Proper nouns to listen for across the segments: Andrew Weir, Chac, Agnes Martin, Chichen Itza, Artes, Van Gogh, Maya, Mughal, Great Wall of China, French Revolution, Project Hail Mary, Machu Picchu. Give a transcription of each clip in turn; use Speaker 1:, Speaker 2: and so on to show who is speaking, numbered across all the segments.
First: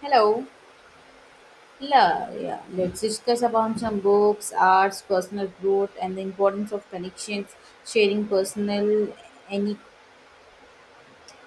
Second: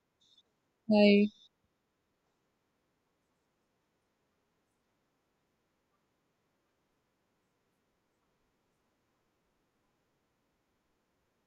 Speaker 1: Hello.
Speaker 2: Hi.
Speaker 1: Yeah, yeah. Let's discuss about some books, arts, personal growth, and the importance of connections, sharing personal any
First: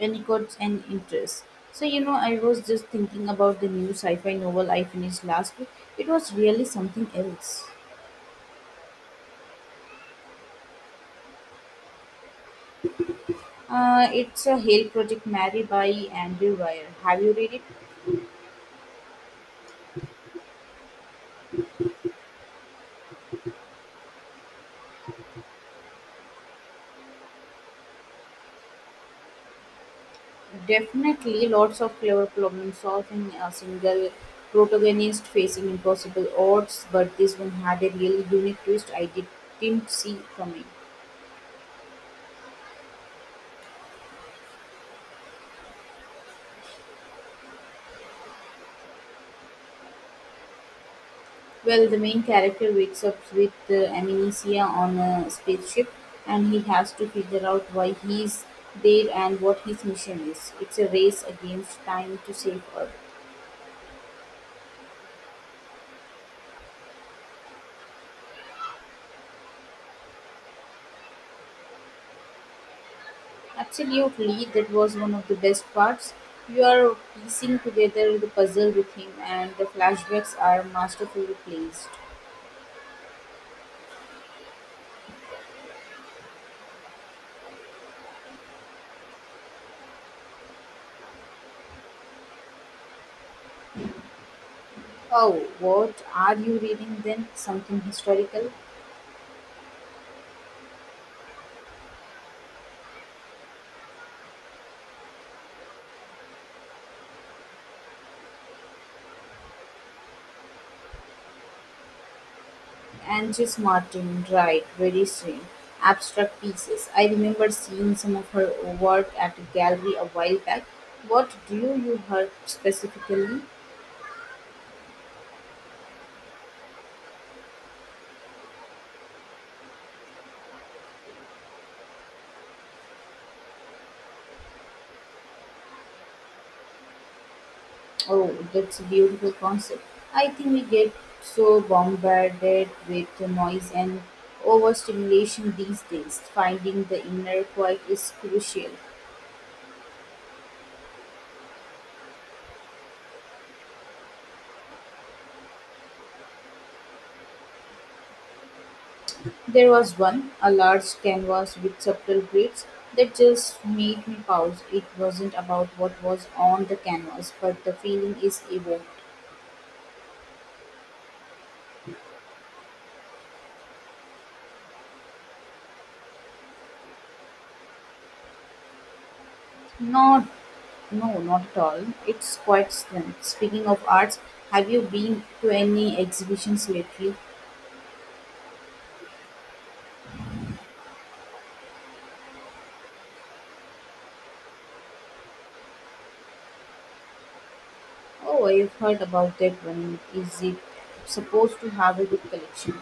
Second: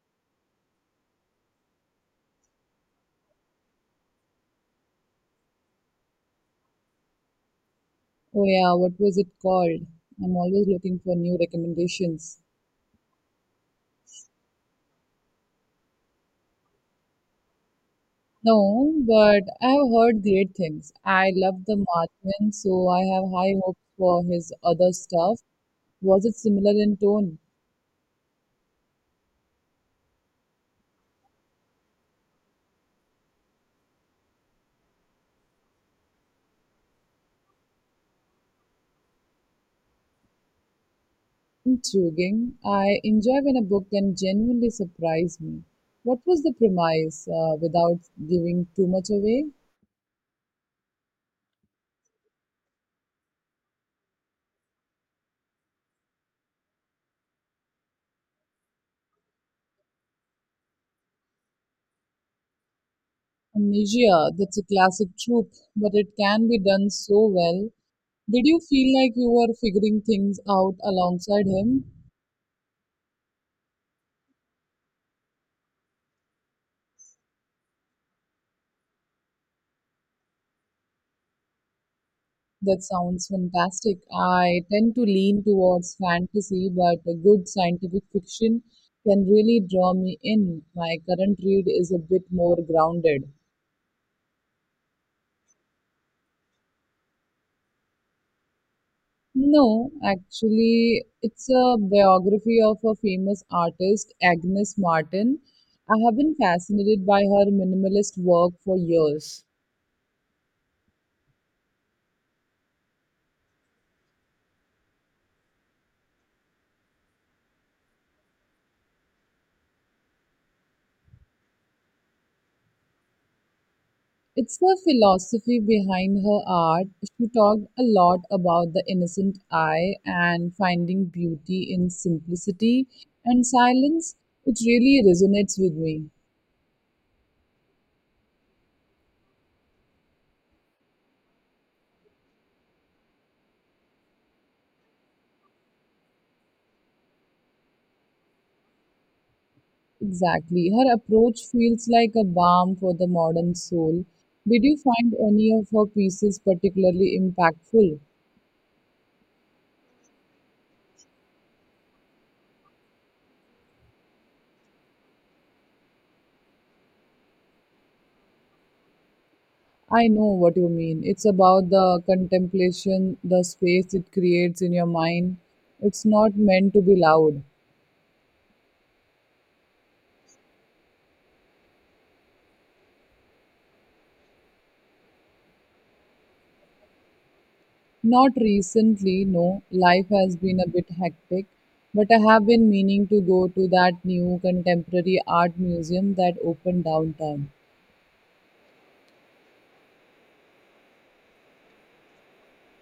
Speaker 1: anecdotes and interests. I was just thinking about the new sci-fi novel I finished last week. It was really something else.
Speaker 2: Oh yeah, what was it called? I'm always looking for new recommendations.
Speaker 1: It's a Hail Project Mary by Andrew Weir. Have you read it?
Speaker 2: No, but I have heard great things. I love the Martian, so I have high hopes for his other stuff. Was it similar in tone?
Speaker 1: Definitely lots of clever problem solving, a single protagonist facing impossible odds, but this one had a really unique twist didn't see coming.
Speaker 2: Intriguing. I enjoy when a book can genuinely surprise me. What was the premise, without giving too much away?
Speaker 1: Well, the main character wakes up with amnesia on a spaceship, and he has to figure out why he's there and what his mission is. It's a race against time to save Earth.
Speaker 2: Amnesia, that's a classic trope, but it can be done so well. Did you feel like you were figuring things out alongside him?
Speaker 1: Absolutely, that was one of the best parts. You are piecing together the puzzle with him, and the flashbacks are masterfully placed.
Speaker 2: That sounds fantastic. I tend to lean towards fantasy, but a good scientific fiction can really draw me in. My current read is a bit more grounded.
Speaker 1: Oh, what are you reading then? Something historical?
Speaker 2: No, actually, it's a biography of a famous artist, Agnes Martin. I have been fascinated by her minimalist work for years.
Speaker 1: Angus Martin, right, very strange. Abstract pieces. I remember seeing some of her work at a gallery a while back. What drew you her specifically?
Speaker 2: It's the philosophy behind her art. She talked a lot about the innocent eye and finding beauty in simplicity and silence. It really resonates with me.
Speaker 1: Oh, that's a beautiful concept. I think we get so bombarded with the noise and overstimulation these days. Finding the inner quiet is crucial.
Speaker 2: Exactly. Her approach feels like a balm for the modern soul. Did you find any of her pieces particularly impactful?
Speaker 1: There was one, a large canvas with subtle grids that just made me pause. It wasn't about what was on the canvas, but the feeling is evoked.
Speaker 2: I know what you mean. It's about the contemplation, the space it creates in your mind. It's not meant to be loud.
Speaker 1: Not, No, not at all. It's quite strange. Speaking of arts, have you been to any exhibitions lately?
Speaker 2: Not recently, no. Life has been a bit hectic, but I have been meaning to go to that new contemporary art museum that opened downtown.
Speaker 1: Oh, I've heard about that one. Is it supposed to have a good collection?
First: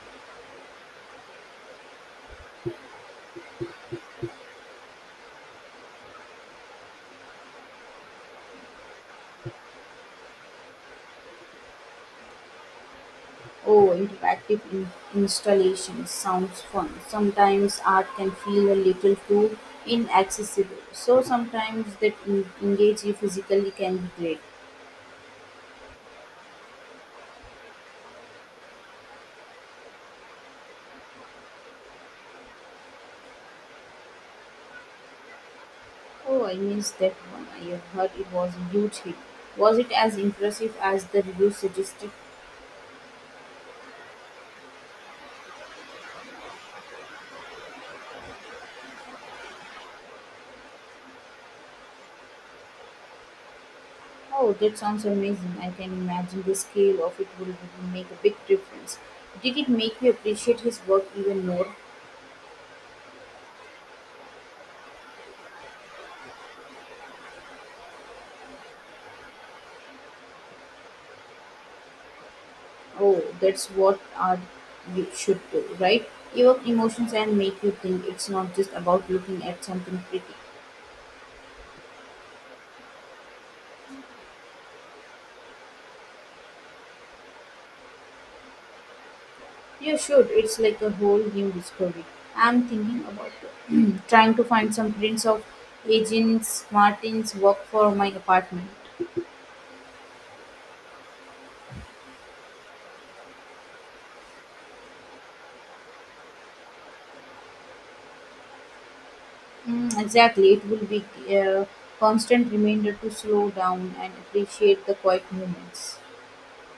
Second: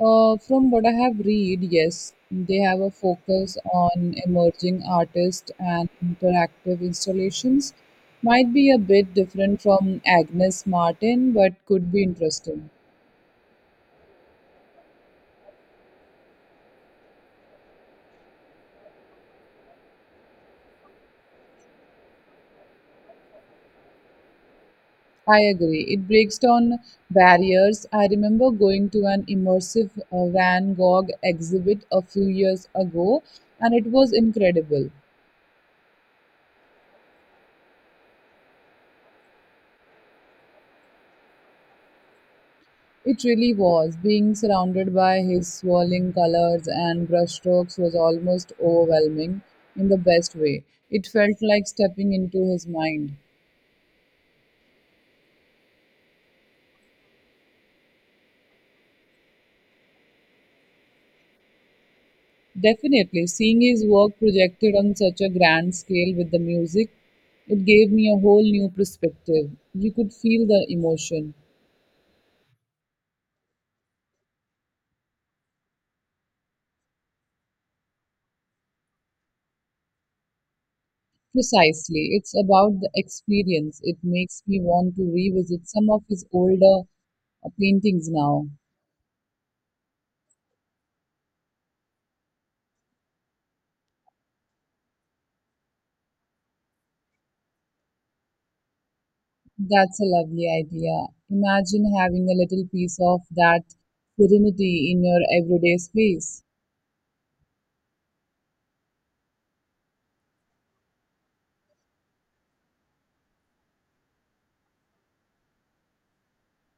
Speaker 2: From what I have read, yes, they have a focus on emerging artists and interactive installations. Might be a bit different from Agnes Martin, but could be interesting.
Speaker 1: Oh, interactive installations sounds fun. Sometimes art can feel a little too inaccessible, so sometimes that engage you physically can be great.
Speaker 2: I agree. It breaks down barriers. I remember going to an immersive Van Gogh exhibit a few years ago, and it was incredible.
Speaker 1: Oh, I missed that one. I have heard it was a huge hit. Was it as impressive as the reviews suggested?
Speaker 2: It really was. Being surrounded by his swirling colors and brushstrokes was almost overwhelming in the best way. It felt like stepping into his mind.
Speaker 1: Oh, that sounds amazing. I can imagine the scale of it will make a big difference. Did it make you appreciate his work even more?
Speaker 2: Definitely, seeing his work projected on such a grand scale with the music, it gave me a whole new perspective. You could feel the emotion.
Speaker 1: Oh, that's what art you should do, right? Evoke emotions and make you think. It's not just about looking at something pretty.
Speaker 2: Precisely. It's about the experience. It makes me want to revisit some of his older paintings now.
Speaker 1: You should. It's like a whole new discovery. I'm thinking about trying to find some prints of agents Martin's work for my apartment.
Speaker 2: That's a lovely idea. Imagine having a little piece of that serenity in your everyday space
Speaker 1: Mm, exactly. It will be a constant reminder to slow down and appreciate the quiet moments.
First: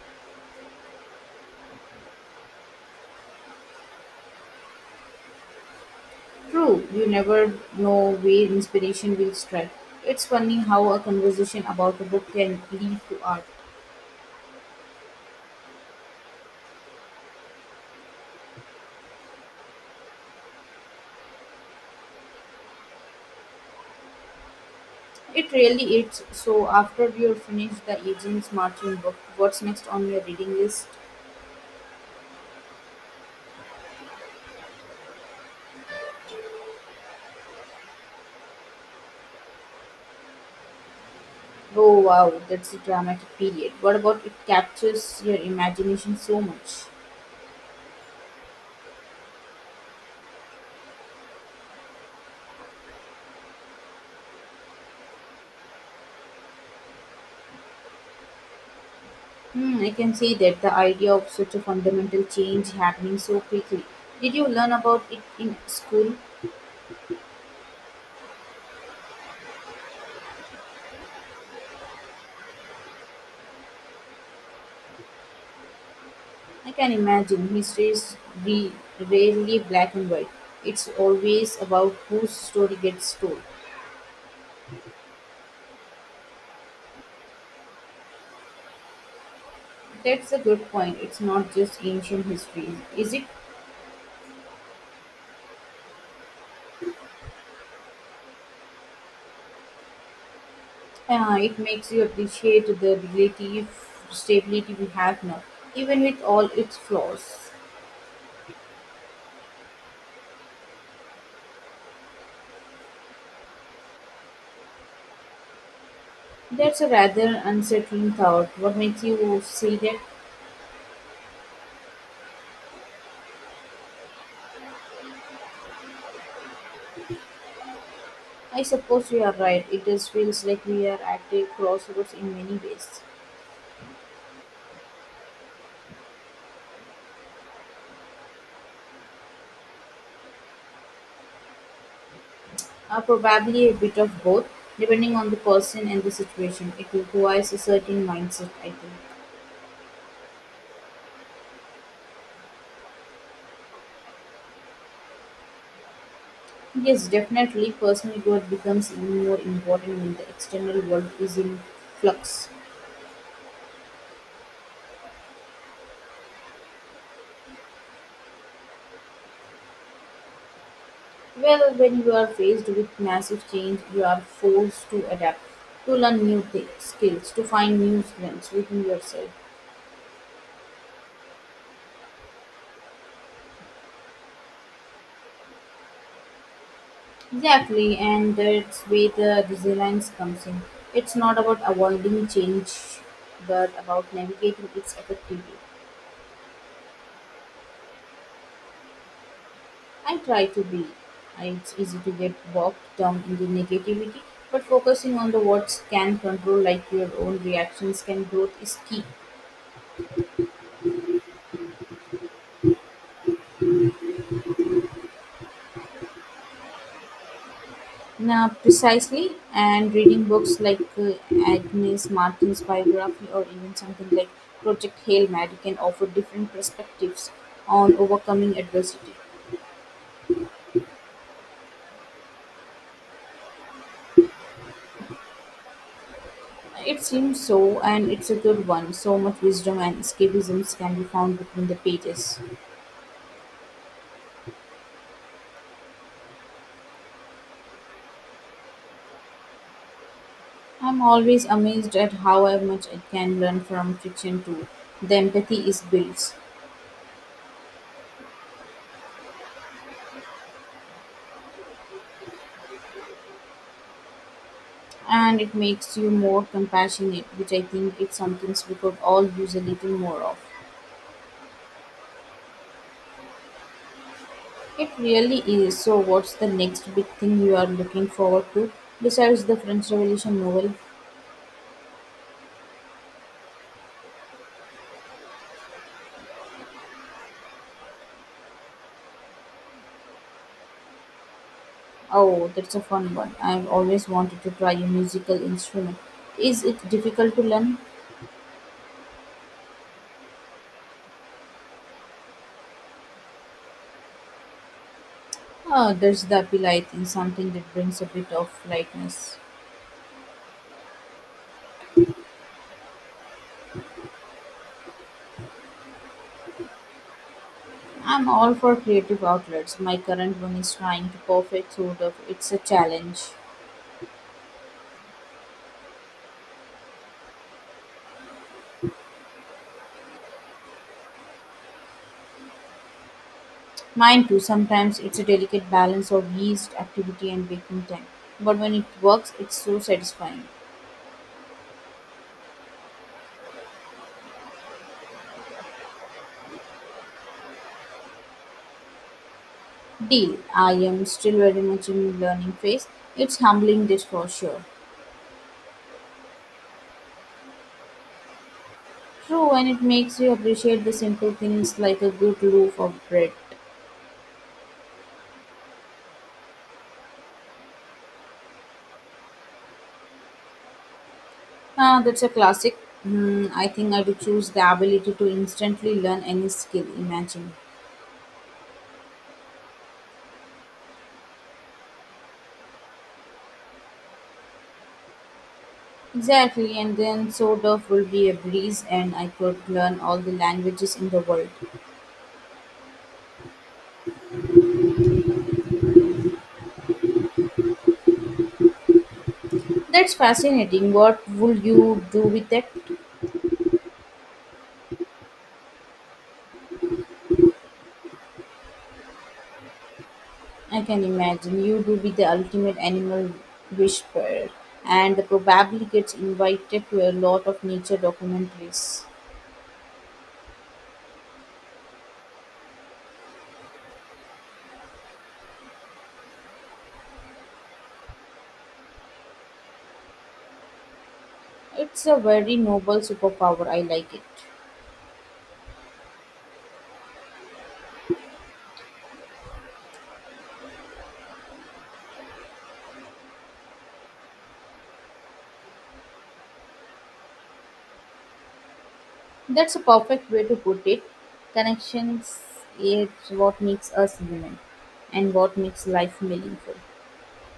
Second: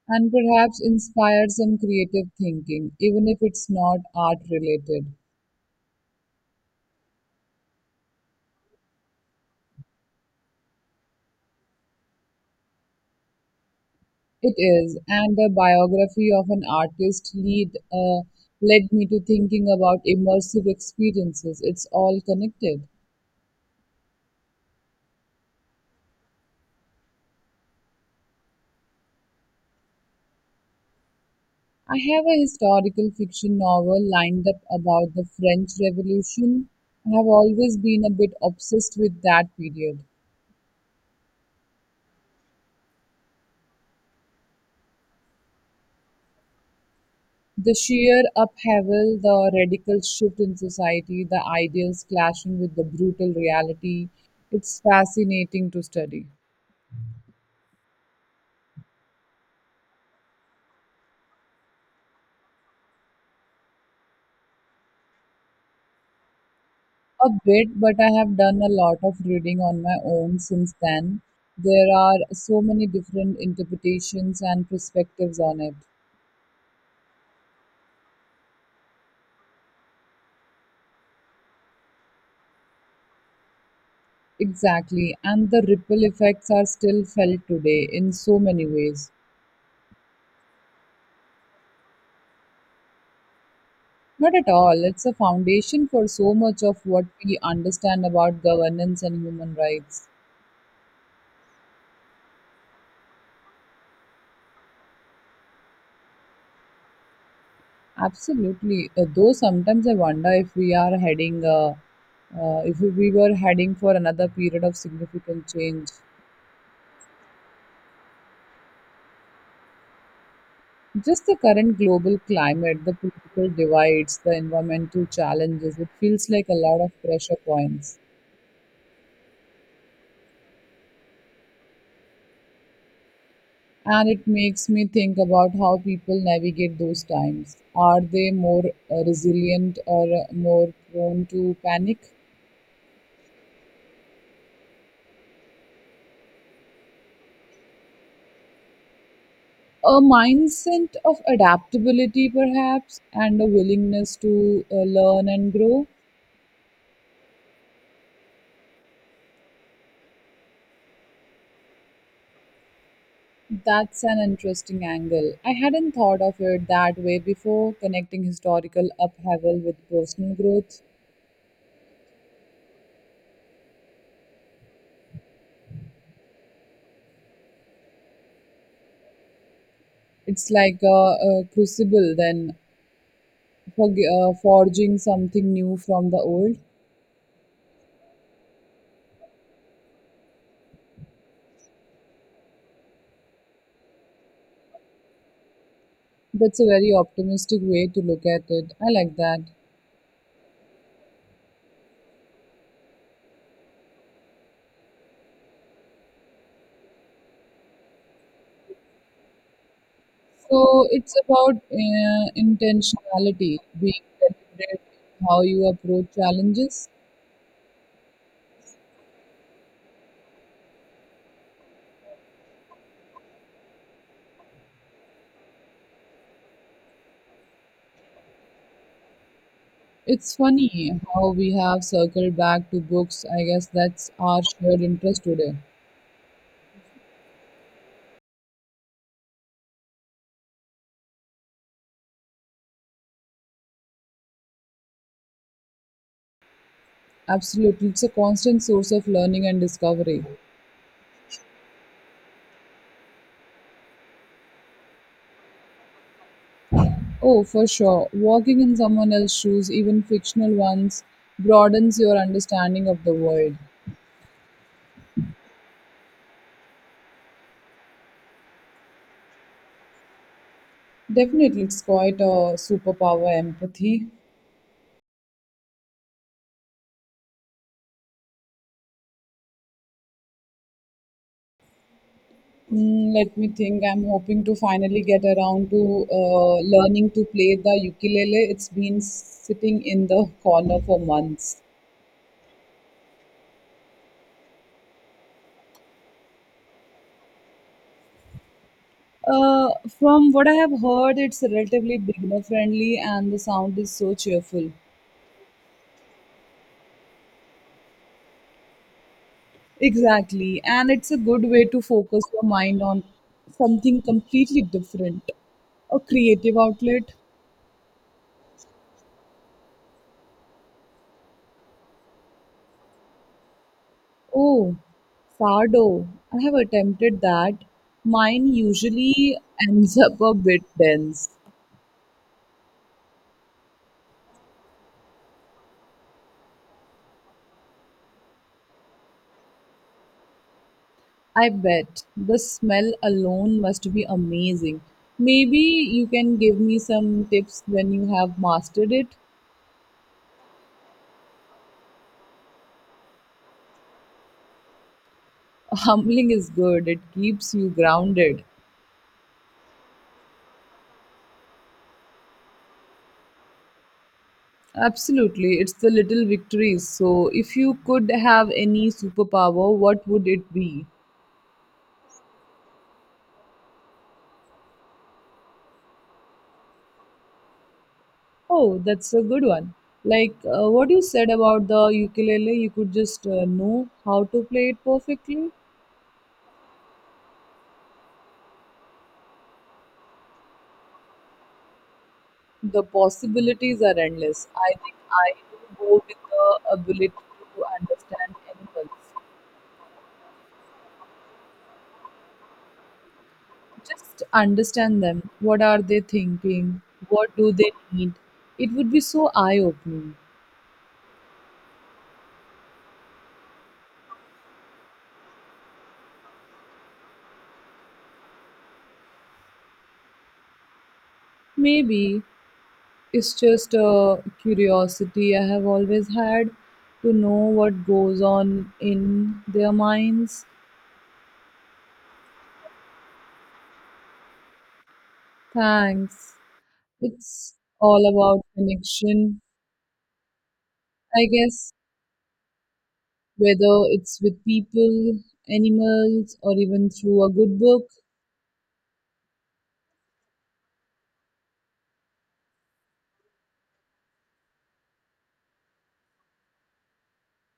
Speaker 2: and perhaps inspire some creative thinking, even if it's not art related.
Speaker 1: True, you never know where inspiration will strike. It's funny how a conversation about a book can lead to art.
Speaker 2: It is, and the biography of an artist lead led me to thinking about immersive experiences. It's all connected.
Speaker 1: It really is. So, after you finish the Agents Martin book, what's next on your reading list?
Speaker 2: I have a historical fiction novel lined up about the French Revolution. I have always been a bit obsessed with that period.
Speaker 1: Oh, wow, that's a dramatic period. What about it captures your imagination so much?
Speaker 2: The sheer upheaval, the radical shift in society, the ideals clashing with the brutal reality. It's fascinating to study.
Speaker 1: Hmm, I can see that, the idea of such a fundamental change happening so quickly. Did you learn about it in school?
Speaker 2: A bit, but I have done a lot of reading on my own since then. There are so many different interpretations and perspectives on it.
Speaker 1: I can imagine history is re- rarely black and white. It's always about whose story gets told.
Speaker 2: Exactly, and the ripple effects are still felt today in so many ways.
Speaker 1: That's a good point. It's not just ancient history, is it?
Speaker 2: Not at all, it's a foundation for so much of what we understand about governance and human rights.
Speaker 1: It makes you appreciate the relative stability we have now, even with all its flaws.
Speaker 2: Absolutely. Though sometimes I wonder if we are if we were heading for another period of significant change.
Speaker 1: That's a rather unsettling thought. What makes you say that?
Speaker 2: Just the current global climate, the political divides, the environmental challenges, it feels like a lot of pressure points.
Speaker 1: I suppose you are right. It just feels like we are at a crossroads in many ways.
Speaker 2: And it makes me think about how people navigate those times. Are they more resilient or more prone to panic?
Speaker 1: Probably a bit of both, depending on the person and the situation. It requires a certain mindset, I think.
Speaker 2: A mindset of adaptability, perhaps, and a willingness to learn and grow.
Speaker 1: Yes, definitely, personal growth becomes even more important when the external world is in flux.
Speaker 2: That's an interesting angle. I hadn't thought of it that way before, connecting historical upheaval with personal growth.
Speaker 1: Well, when you are faced with massive change, you are forced to adapt, to learn new skills, to find new strengths within yourself.
Speaker 2: It's like a crucible, then, for, forging something new from the old.
Speaker 1: Exactly, and that's where the resilience comes in. It's not about avoiding change, but about navigating it effectively.
Speaker 2: That's a very optimistic way to look at it. I like that.
Speaker 1: I try to be. It's easy to get bogged down in the negativity, but focusing on the what can control, like your own reactions, can growth is key.
Speaker 2: So it's about intentionality, being deliberate in how you approach challenges.
Speaker 1: Now, precisely, and reading books like Agnes Martin's biography or even something like Project Hail Mary can offer different perspectives on overcoming adversity.
Speaker 2: It's funny how we have circled back to books. I guess that's our shared interest today.
Speaker 1: It seems so, and it's a good one. So much wisdom and escapisms can be found between the pages.
Speaker 2: Absolutely. It's a constant source of learning and discovery.
Speaker 1: I'm always amazed at how I much I can learn from fiction too. The empathy is built,
Speaker 2: Oh, for sure. Walking in someone else's shoes, even fictional ones, broadens your understanding of the world.
Speaker 1: and it makes you more compassionate, which I think is something we could all use a little more of.
Speaker 2: Definitely, it's quite a superpower empathy.
Speaker 1: It really is. So, what's the next big thing you are looking forward to besides the French Revolution novel?
Speaker 2: Mm, let me think. I'm hoping to finally get around to learning to play the ukulele. It's been sitting in the corner for months.
Speaker 1: Oh, that's a fun one. I've always wanted to try a musical instrument. Is it difficult to learn?
Speaker 2: Uh, from what I have heard, it's relatively beginner friendly and the sound is so cheerful.
Speaker 1: Ah, there's the appeal, I think, something that brings a bit of lightness.
Speaker 2: Exactly. And it's a good way to focus your mind on something completely different. A creative outlet.
Speaker 1: I'm all for creative outlets. My current one is trying to perfect sort of it's a challenge.
Speaker 2: Oh, Sardo. I have attempted that. Mine usually ends up a bit dense.
Speaker 1: Mine too, sometimes it's a delicate balance of yeast activity and baking time. But when it works, it's so satisfying.
Speaker 2: I bet the smell alone must be amazing. Maybe you can give me some tips when you have mastered it.
Speaker 1: Deal. I am still very much in learning phase. It's humbling this for sure.
Speaker 2: Humbling is good, it keeps you grounded.
Speaker 1: True, and it makes you appreciate the simple things like a good loaf of bread.
Speaker 2: Absolutely, it's the little victories. So, if you could have any superpower, what would it be?
Speaker 1: Ah, that's a classic. Hmm, I think I'd choose the ability to instantly learn any skill. Imagine.
Speaker 2: Oh, that's a good one. Like what you said about the ukulele, you could just know how to play it perfectly.
Speaker 1: Exactly, and then sort of will be a breeze, and I could learn all the languages in the world.
Speaker 2: The possibilities are endless. I think I do go with the ability to understand animals.
Speaker 1: That's fascinating. What would you do with it?
Speaker 2: Just understand them. What are they thinking? What do they need? It would be so eye opening.
Speaker 1: I can imagine you would be the ultimate animal whisperer, and probably gets invited to a lot of nature documentaries.
Speaker 2: Maybe it's just a curiosity I have always had to know what goes on in their minds.
Speaker 1: It's a very noble superpower. I like it.
Speaker 2: Thanks. It's all about connection, I guess, whether it's with people, animals, or even through a good book.
Speaker 1: That's a perfect way to put it. Connections is what makes us human, and what makes life meaningful.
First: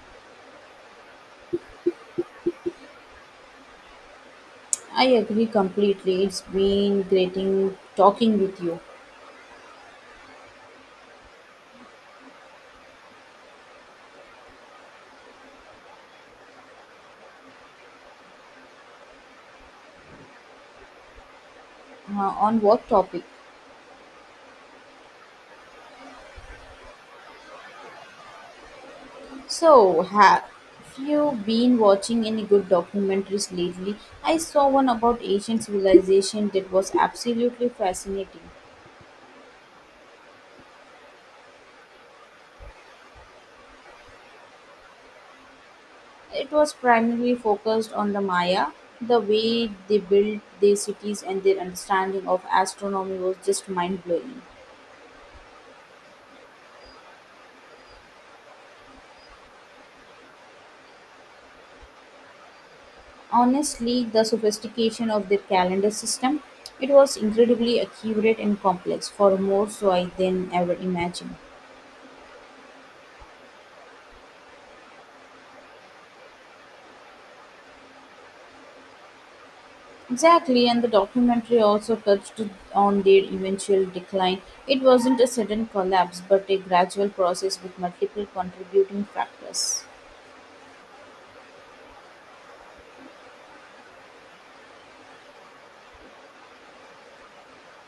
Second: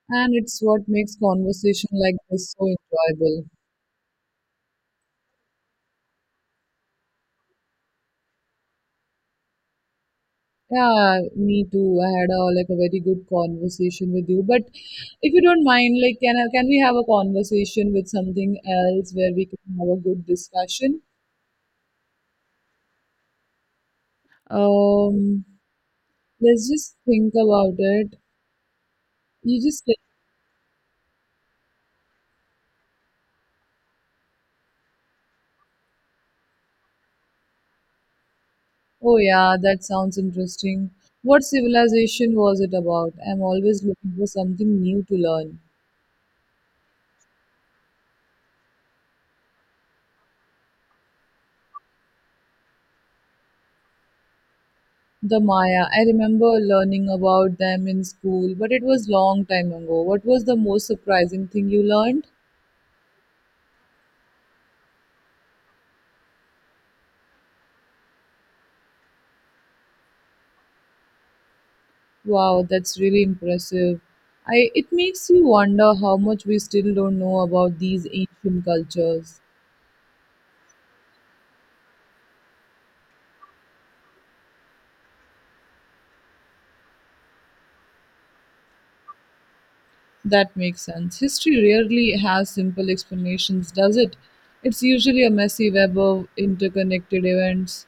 Speaker 2: And it's what makes conversation like this so enjoyable.
Speaker 1: I agree completely. It's been great in talking with you.
Speaker 2: Yeah, me too. I had a very good conversation with you. But if you don't mind, can we have a conversation with something else where we can have a good discussion?
Speaker 1: On what topic?
Speaker 2: Um, let's just think about it. You just said,
Speaker 1: So, have you been watching any good documentaries lately? I saw one about ancient civilization that was absolutely fascinating.
Speaker 2: oh yeah, that sounds interesting. What civilization was it about? I'm always looking for something new to learn.
Speaker 1: It was primarily focused on the Maya. The way they built their cities and their understanding of astronomy was just mind blowing.
Speaker 2: The Maya. I remember learning about them in school, but it was long time ago. What was the most surprising thing you learned?
Speaker 1: Honestly, the sophistication of their calendar system, it was incredibly accurate and complex, for more so I than ever imagined.
Speaker 2: Wow, that's really impressive. I It makes you wonder how much we still don't know about these ancient cultures.
Speaker 1: Exactly, and the documentary also touched on their eventual decline. It wasn't a sudden collapse, but a gradual process with multiple contributing factors.
Speaker 2: That makes sense. History rarely has simple explanations, does it? It's usually a messy web of interconnected events.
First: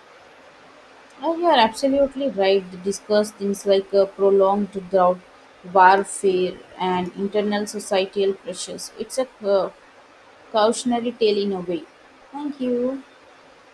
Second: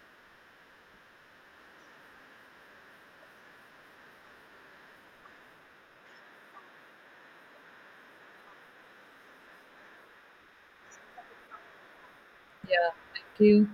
Speaker 1: Oh, you are absolutely right. They discuss things like a prolonged drought, warfare, and internal societal pressures. It's a cautionary tale in a way. Thank
Speaker 2: Yeah,
Speaker 1: you.
Speaker 2: thank you.